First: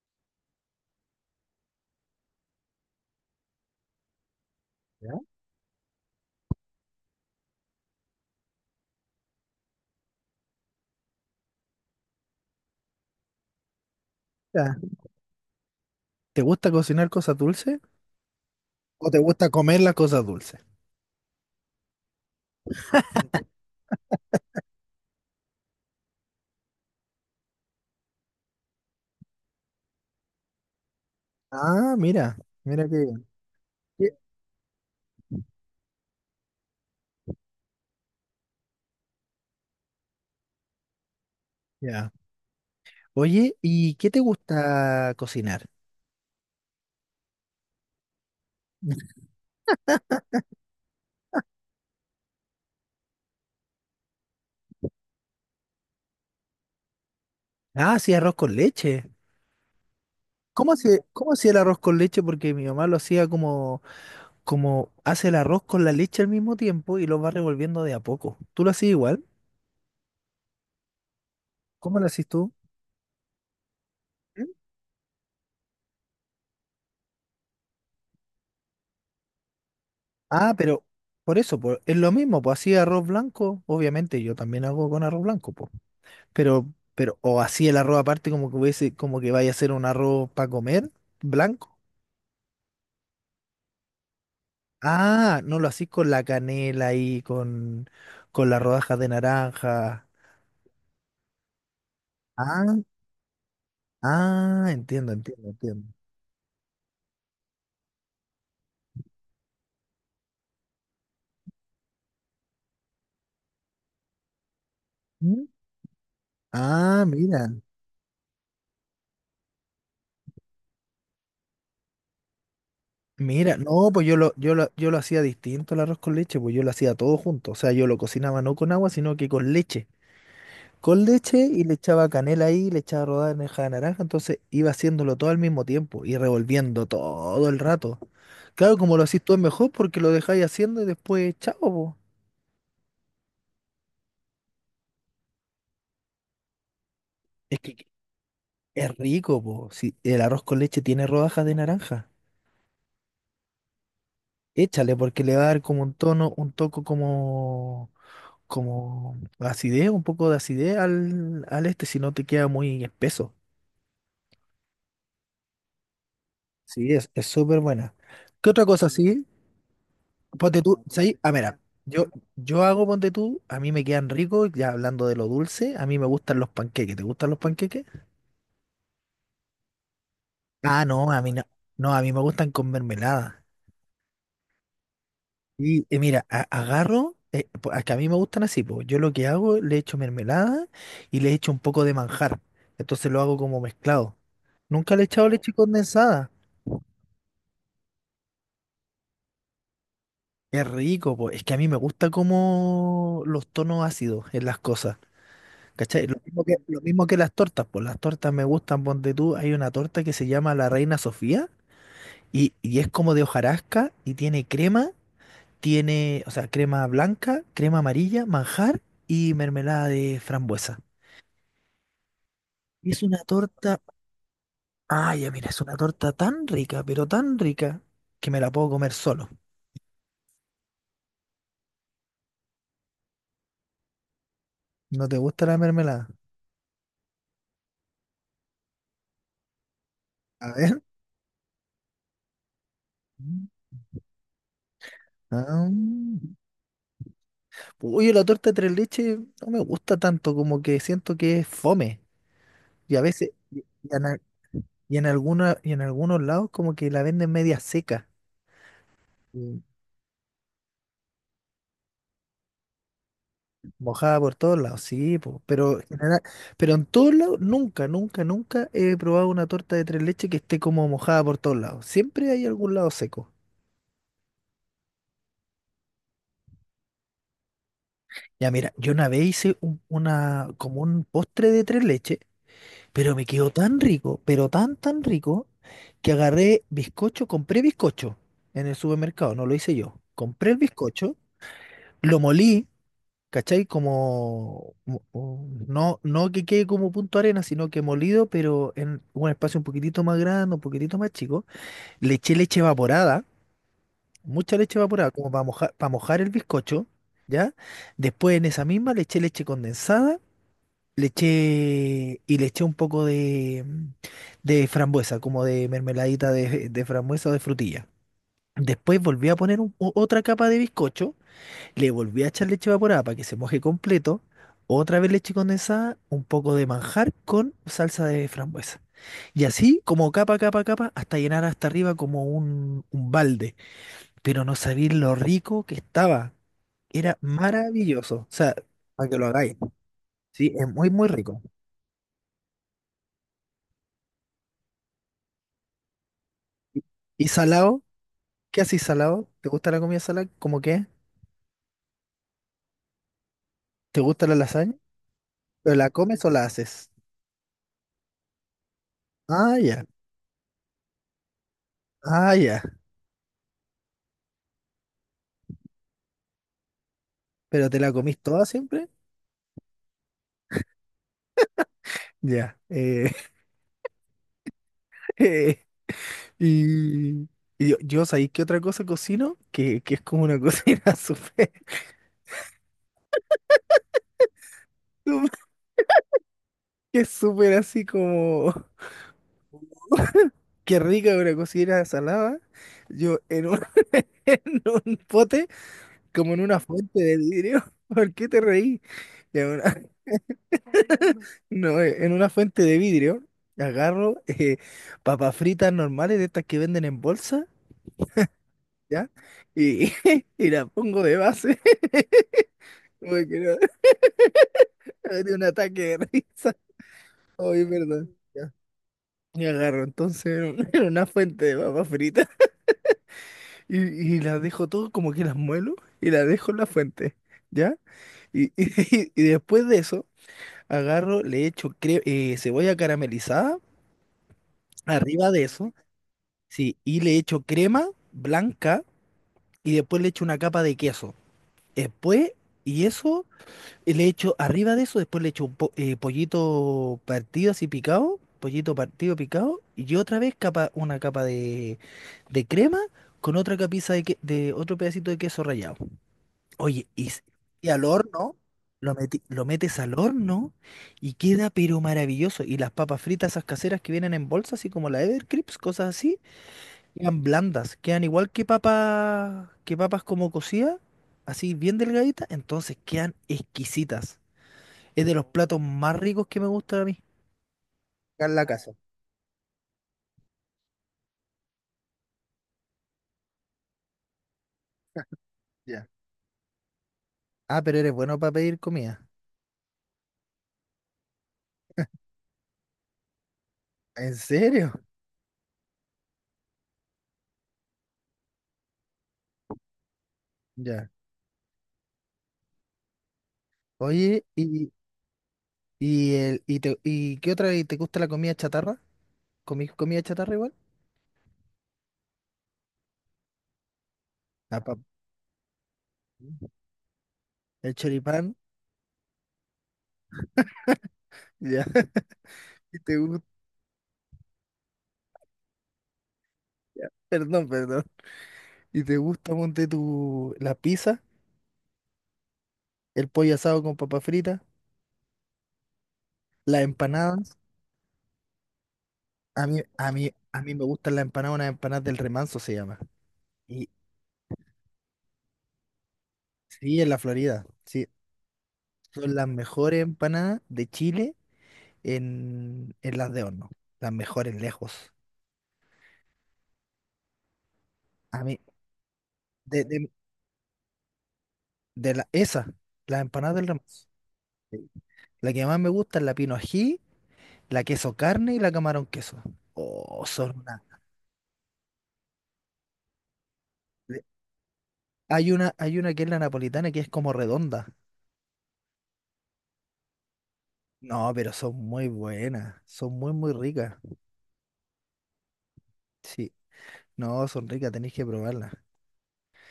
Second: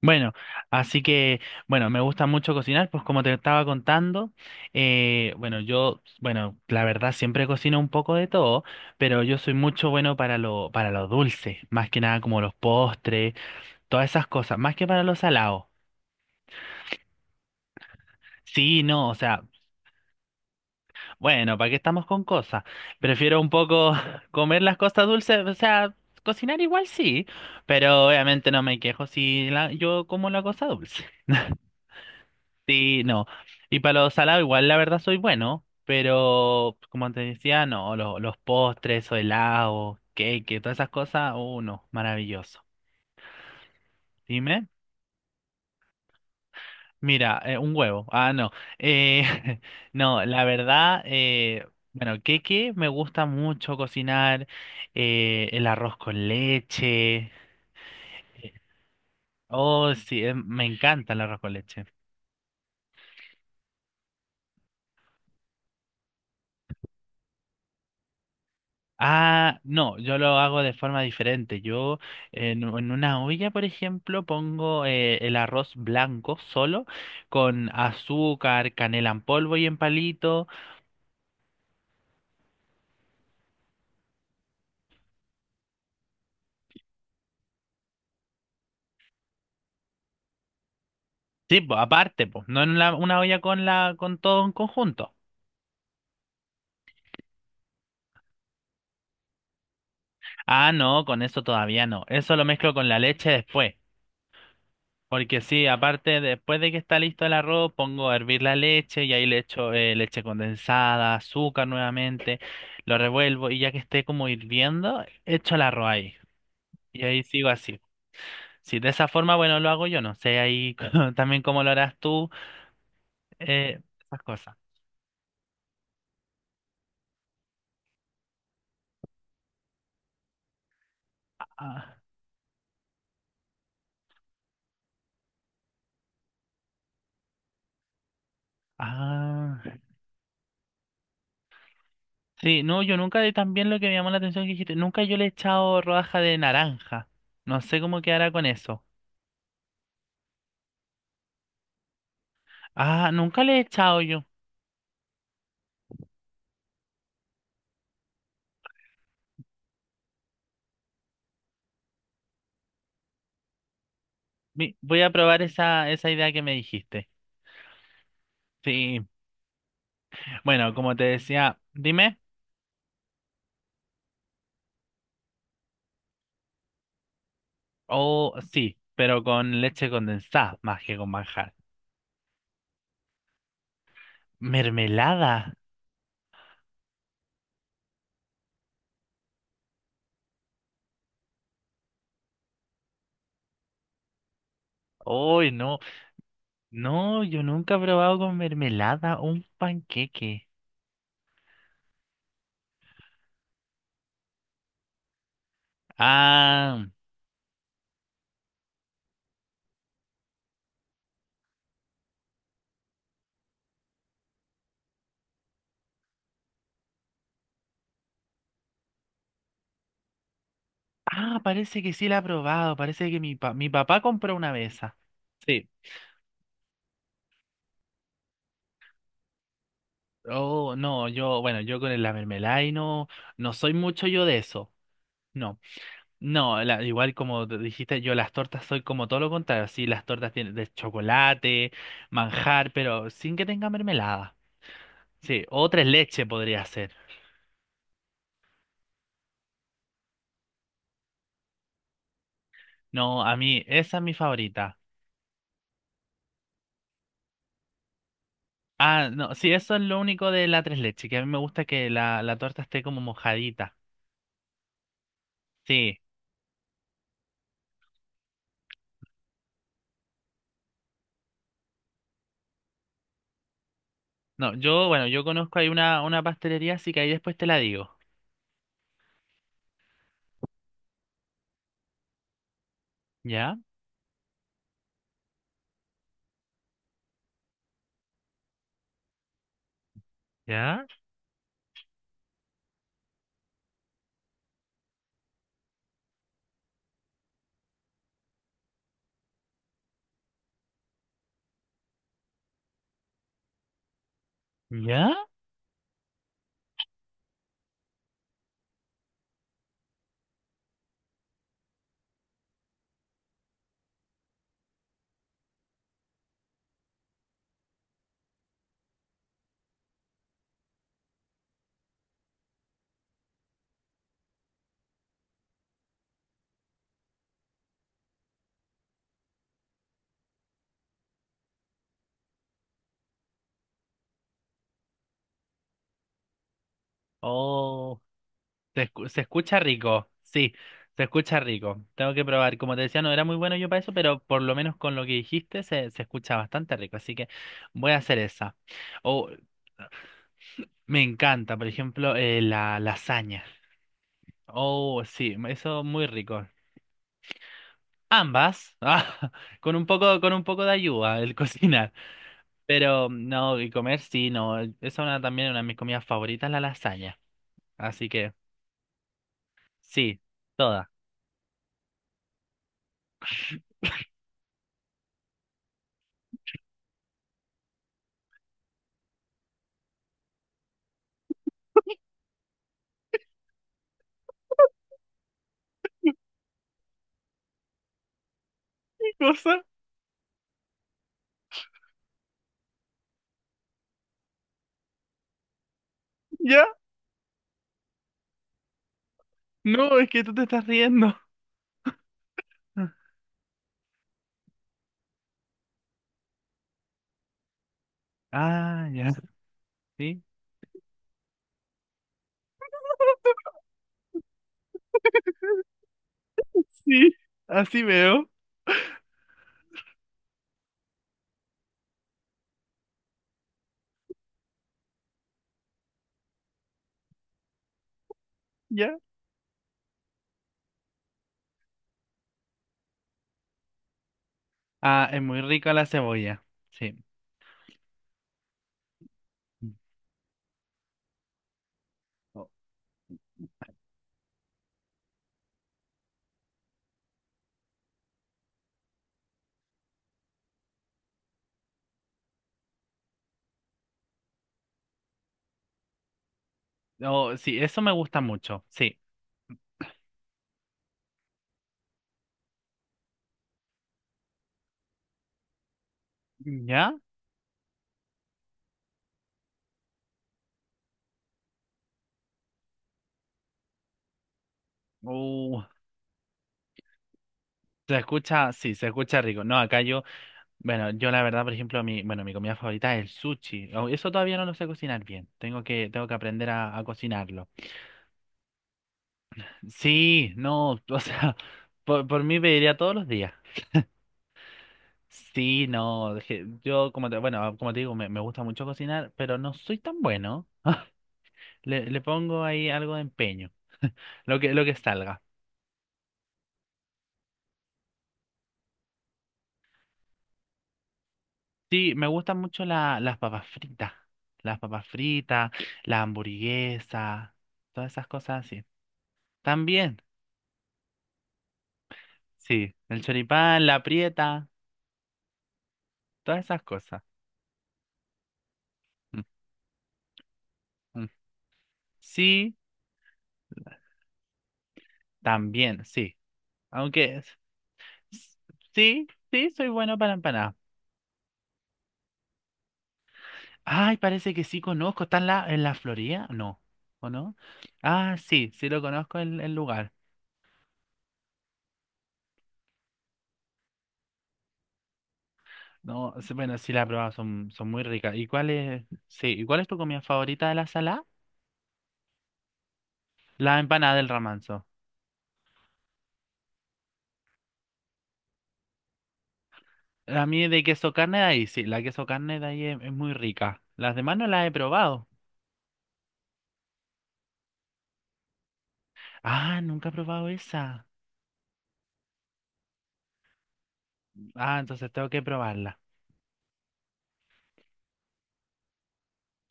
Bueno, así que, bueno, me gusta mucho cocinar, pues como te estaba contando, Ya. Bueno, yo, bueno, la verdad siempre cocino un poco de todo, pero yo soy mucho bueno para para lo dulce, más que nada como los postres, todas esas cosas, más que para lo salado. ¿Te gusta cocinar cosas dulces Sí, o no, o te sea, gusta comer las cosas dulces? bueno, ¿para qué estamos con cosas? Prefiero un poco comer las cosas dulces, o sea, cocinar igual sí, pero obviamente no me quejo si la, yo como la cosa dulce. Ah, mira, mira qué Sí, bien. no. Y para Qué- los salados igual la verdad soy bueno, pero como te decía, no, los postres o helados, cake, todas esas cosas, uno, Ya. maravilloso. Oye, ¿y qué te Dime, gusta cocinar? mira, un huevo. Ah, no. Eh, no, la verdad, bueno, cake me gusta mucho cocinar, el arroz con leche. Ah, sí, arroz con leche. Oh, sí, me ¿Cómo hacía, encanta el cómo arroz hacía con el arroz leche. con leche? Porque mi mamá lo hacía como hace el arroz con la leche al mismo tiempo y lo va revolviendo de a poco. ¿Tú lo hacías igual? Ah, no, yo lo hago de forma diferente. ¿Cómo Yo lo hacías tú? en una olla, por ejemplo, ¿Mm? pongo el arroz blanco solo con azúcar, canela en polvo y en palito. Ah, pero por eso, es lo mismo, pues hacía arroz blanco, obviamente yo también hago con arroz blanco, pues. Pero, o así el arroz aparte como que hubiese, como que vaya a ser un arroz para comer, Sí, blanco. pues aparte, pues, no en la- una olla con la con todo en conjunto. Ah, no lo hacís con la canela y con las rodajas de naranja. Ah, no, con eso todavía no. Eso lo mezclo Ah, con la leche después. ah, entiendo, Porque entiendo, sí, entiendo. aparte, después de que está listo el arroz, pongo a hervir la leche y ahí le echo leche condensada, azúcar nuevamente, lo revuelvo y ya que esté como hirviendo, ¿Mm? echo el arroz ahí. Ah, Y ahí mira. sigo así. Si de esa forma, bueno, lo hago yo, no sé ahí también cómo lo harás tú, Mira, eh, no, pues yo esas lo, yo cosas. lo, yo lo hacía distinto el arroz con leche, pues yo lo hacía todo junto. O sea, yo lo cocinaba no con agua, sino que con leche. Con leche y le Ah, echaba canela ahí, le echaba rodada de meja de naranja, entonces iba haciéndolo todo al mismo tiempo y revolviendo todo el rato. Claro, como lo hacís tú es mejor ah. porque lo dejáis haciendo y después, chao, po. Sí, no, yo nunca, y también lo que me llamó la atención que dijiste, nunca yo le he echado rodaja de naranja. Es No sé que cómo quedará con eso. es rico, po. Si el arroz con leche tiene rodajas de naranja, Ah, nunca le he echado yo. échale porque le va a dar como un tono, un toco como, como acidez, un poco de acidez al este, si no te queda muy espeso. Vi- Voy a probar esa, esa idea que me Sí, dijiste. es súper buena. ¿Qué otra cosa Sí, sí? Ponte bueno, tú, como te ¿sabes? Ah, mira, decía, yo, dime. yo hago ponte tú, a mí me quedan ricos, ya hablando de lo dulce, a mí me gustan los panqueques. ¿Te gustan los panqueques? Oh, sí, pero con leche condensada, más Ah, que no, con a mí no. manjar. No, a mí me gustan con mermelada. ¿Mermelada? Y mira, agarro, a que a mí me gustan así, pues yo lo que hago, le echo mermelada y le echo un poco de manjar. Entonces lo hago como mezclado. Nunca le he echado Uy, leche no, condensada. no, yo nunca he probado con mermelada un panqueque. Es rico, pues es que a mí me gusta como los tonos ácidos en las cosas. ¿Cachai? Lo mismo que, lo Ah, mismo que las tortas, pues las tortas me gustan, ponte tú, hay una torta que se llama la Reina Sofía y es como de hojarasca y tiene crema, tiene, o sea, crema blanca, crema amarilla, manjar y mermelada de frambuesa. ah, parece que sí la he probado, Y es parece que una mi, pa- mi torta, papá compró una vez esas. ay, ya mira, es Sí. una torta tan rica, pero tan rica, que me la puedo comer solo. Oh, no, yo, bueno, yo con la mermelada y no, no soy mucho yo de eso. ¿No te gusta la No. mermelada? No, la- igual como te dijiste, yo las tortas soy como todo lo contrario. Sí, las tortas A tienen de ver. chocolate, manjar, pero sin que Mm. tenga mermelada. Sí, Ah, o tres mm. leches podría ser. Oye, la torta de tres leches no me gusta tanto, como que siento que es fome. Y a No, veces, a mí esa es mi favorita. Y en algunos lados como que la venden media seca, Ah, no, sí, y eso es lo único de la tres leches, que a mí me gusta que la torta esté como mojadita. mojada por todos lados, sí, po, pero, Sí, pero en todos lados nunca, nunca, nunca he probado una torta de tres leches que esté como mojada por todos lados. Siempre hay algún lado seco. no, yo, bueno, yo conozco ahí una pastelería, así que ahí después te la digo. Ya mira, yo una vez hice una, como un postre de tres leches, pero me quedó ¿Ya? tan rico, pero tan, tan rico, que agarré bizcocho, compré bizcocho en el supermercado, no lo hice yo. Compré el ¿Ya? bizcocho, lo molí. ¿Cachai? Como, no, no que quede como punto arena, sino que molido, pero en un espacio un poquitito más grande, un poquitito más chico. Le eché leche evaporada, mucha leche evaporada, ¿Ya? como para mojar el bizcocho, ¿ya? Después en esa misma le eché leche condensada, y le eché un poco de frambuesa, como de mermeladita de frambuesa o de frutilla. Después volví a poner otra capa de bizcocho, le volví a echar leche evaporada para que se moje completo. Otra vez leche condensada, un poco de manjar con salsa de frambuesa. Y así, como capa, capa, capa, hasta llenar hasta arriba como un balde. Pero no sabía lo rico que estaba. Era Oh. maravilloso. O sea, Se, escu- para que se lo hagáis. escucha rico, Sí, sí, es muy, se muy escucha rico. rico. Tengo que probar. Como te decía, no era muy bueno yo para eso, pero por lo menos con lo que dijiste se, se escucha bastante rico. Así ¿Y que salado? voy a hacer esa. ¿Qué haces salado? O ¿Te gusta la comida salada? ¿Cómo qué? me encanta, por ejemplo, la lasaña. ¿Te gusta la lasaña? Oh, sí, ¿Pero eso la muy comes o la rico. haces? Ambas, ah, Ah, ya. Con un poco de ayuda el cocinar. Ah, ya. Pero no, y comer sí, no. Esa es una, también una de mis comidas favoritas, la lasaña. ¿Pero te la Así comís que toda siempre? sí, toda. Ya. Y, y yo, ¿sabéis qué otra cosa cocino? Que es como una cocina súper, súper- que es súper así como, ¿Qué cosa? qué rica una cocina salada. Yo en un, en un pote, como en una Ya. fuente de vidrio. ¿Por qué te reí? En una, No, es que tú te estás riendo. no, en una fuente de vidrio agarro papas fritas normales de estas que venden en bolsa, Ah, ¿ya? ya, Y, sí. y las pongo de base. Porque no, me dio un ataque de risa. Sí, Oye, es así verdad. veo, Ya. Y agarro entonces era era una fuente de papas fritas y, y las dejo todo como que las muelo y las dejo en la fuente, ¿ya? Ya. Y después de eso, agarro, le echo cebolla caramelizada Ah, es arriba muy de eso, rica la cebolla, sí, sí. y le echo crema blanca y después le echo una capa de queso. Después, Oh, y eso y le echo arriba de eso, después le echo pollito partido así picado, pollito partido picado, y otra vez capa, una capa de crema con otra capiza de otro pedacito de queso rallado. Oye, y, s- oh, sí, y eso al me gusta horno, mucho, sí. Lo metes al horno y queda pero maravilloso. Y las papas fritas, esas caseras que vienen en bolsas, así como la Evercrisp, cosas así, ¿Ya? quedan blandas, quedan igual que papas, como cocidas, así bien delgaditas, entonces quedan exquisitas. Es de los platos Uh, más ricos que me gustan a mí. se Acá en la escucha, casa. sí, se escucha rico. No, acá yo, bueno, yo la verdad, por ejemplo, mi, bueno, mi comida favorita es el sushi. Oh, eso todavía no lo sé cocinar bien. Ya. Tengo que aprender a cocinarlo. Ah, pero eres bueno para pedir comida. Sí, no, o sea, por mí pediría todos los días. ¿En serio? Sí, no, je- yo como te, bueno, como te digo, me gusta mucho cocinar, pero no soy tan bueno. Ya. Le pongo ahí algo de empeño, Oye, lo ¿y, que salga. y, el, y, te- y qué otra? Y ¿te gusta la comida chatarra? ¿Comí comida chatarra igual? Sí, me gustan mucho la- las La pap- papas fritas, la hamburguesa, El todas esas choripán. cosas así. También, Ya. sí, ¿Y te el gusta? choripán, la prieta, todas esas Ya. cosas. Perdón, perdón. ¿Y te Mm, gusta, ponte tu, la pizza, mm. Sí, el pollo asado con papa frita, también, sí. las Aunque, s- empanadas? sí, A sí, mí, soy a bueno mí, para a mí empanadas. me gustan las empanadas, unas empanadas del Remanso se llama. Y Ay, parece que sí conozco. ¿Está en la Florida? No. sí, en la ¿O no? Florida. Sí, Ah, sí, sí lo son conozco las el mejores lugar. empanadas de Chile en las de horno. Las mejores lejos. No, sí, bueno, sí la he probado, son, son muy ricas. A ¿Y mí, cuál es, sí, ¿y cuál de, es tu de, comida favorita de la sala? de la, esa, las empanadas del La Ramos. empanada del ramanzo. Sí. La que más me gusta es la pino ají, la queso carne y la camarón queso. Oh, A son mí una. de queso carne de ahí, sí, la queso carne de ahí es muy rica. Las le- demás no las he probado. hay una que es la napolitana que es como redonda. Ah, nunca he probado esa. No, pero son muy buenas. Son muy, muy ricas. Ah, entonces tengo que probarla. Sí. No, son ricas, tenéis que probarlas.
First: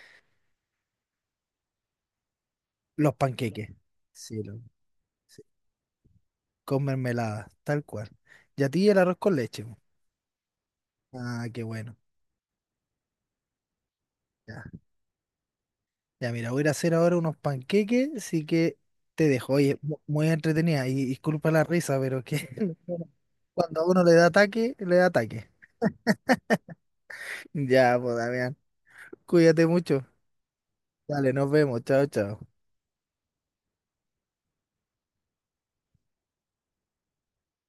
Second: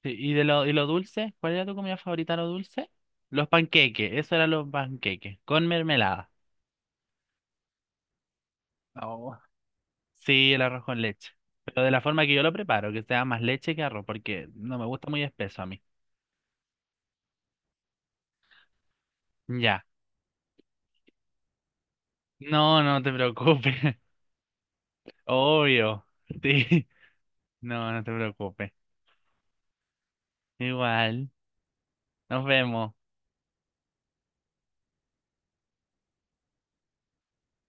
Sí, ¿y de lo, y lo dulce? ¿Cuál era tu comida favorita, lo dulce? Los Los panqueques. panqueques, eso Sí, eran los panqueques, sí. con mermelada. Con mermelada, tal cual. Y a ti el arroz con Oh. leche. Sí, el arroz con leche. Ah, qué Pero de bueno. la forma que yo lo preparo, que sea más leche que arroz, porque Ya, no me gusta muy espeso a mí. ya mira, voy a ir a hacer ahora unos panqueques, así que te dejo. Oye, Ya. Muy entretenida y disculpa la risa, pero que No, no te preocupes. cuando a uno le da ataque, le da ataque. Obvio. Sí. No, Ya, no te pues, Damián, preocupes. cuídate mucho. Igual. Dale, nos vemos. Chao, Nos chao. vemos.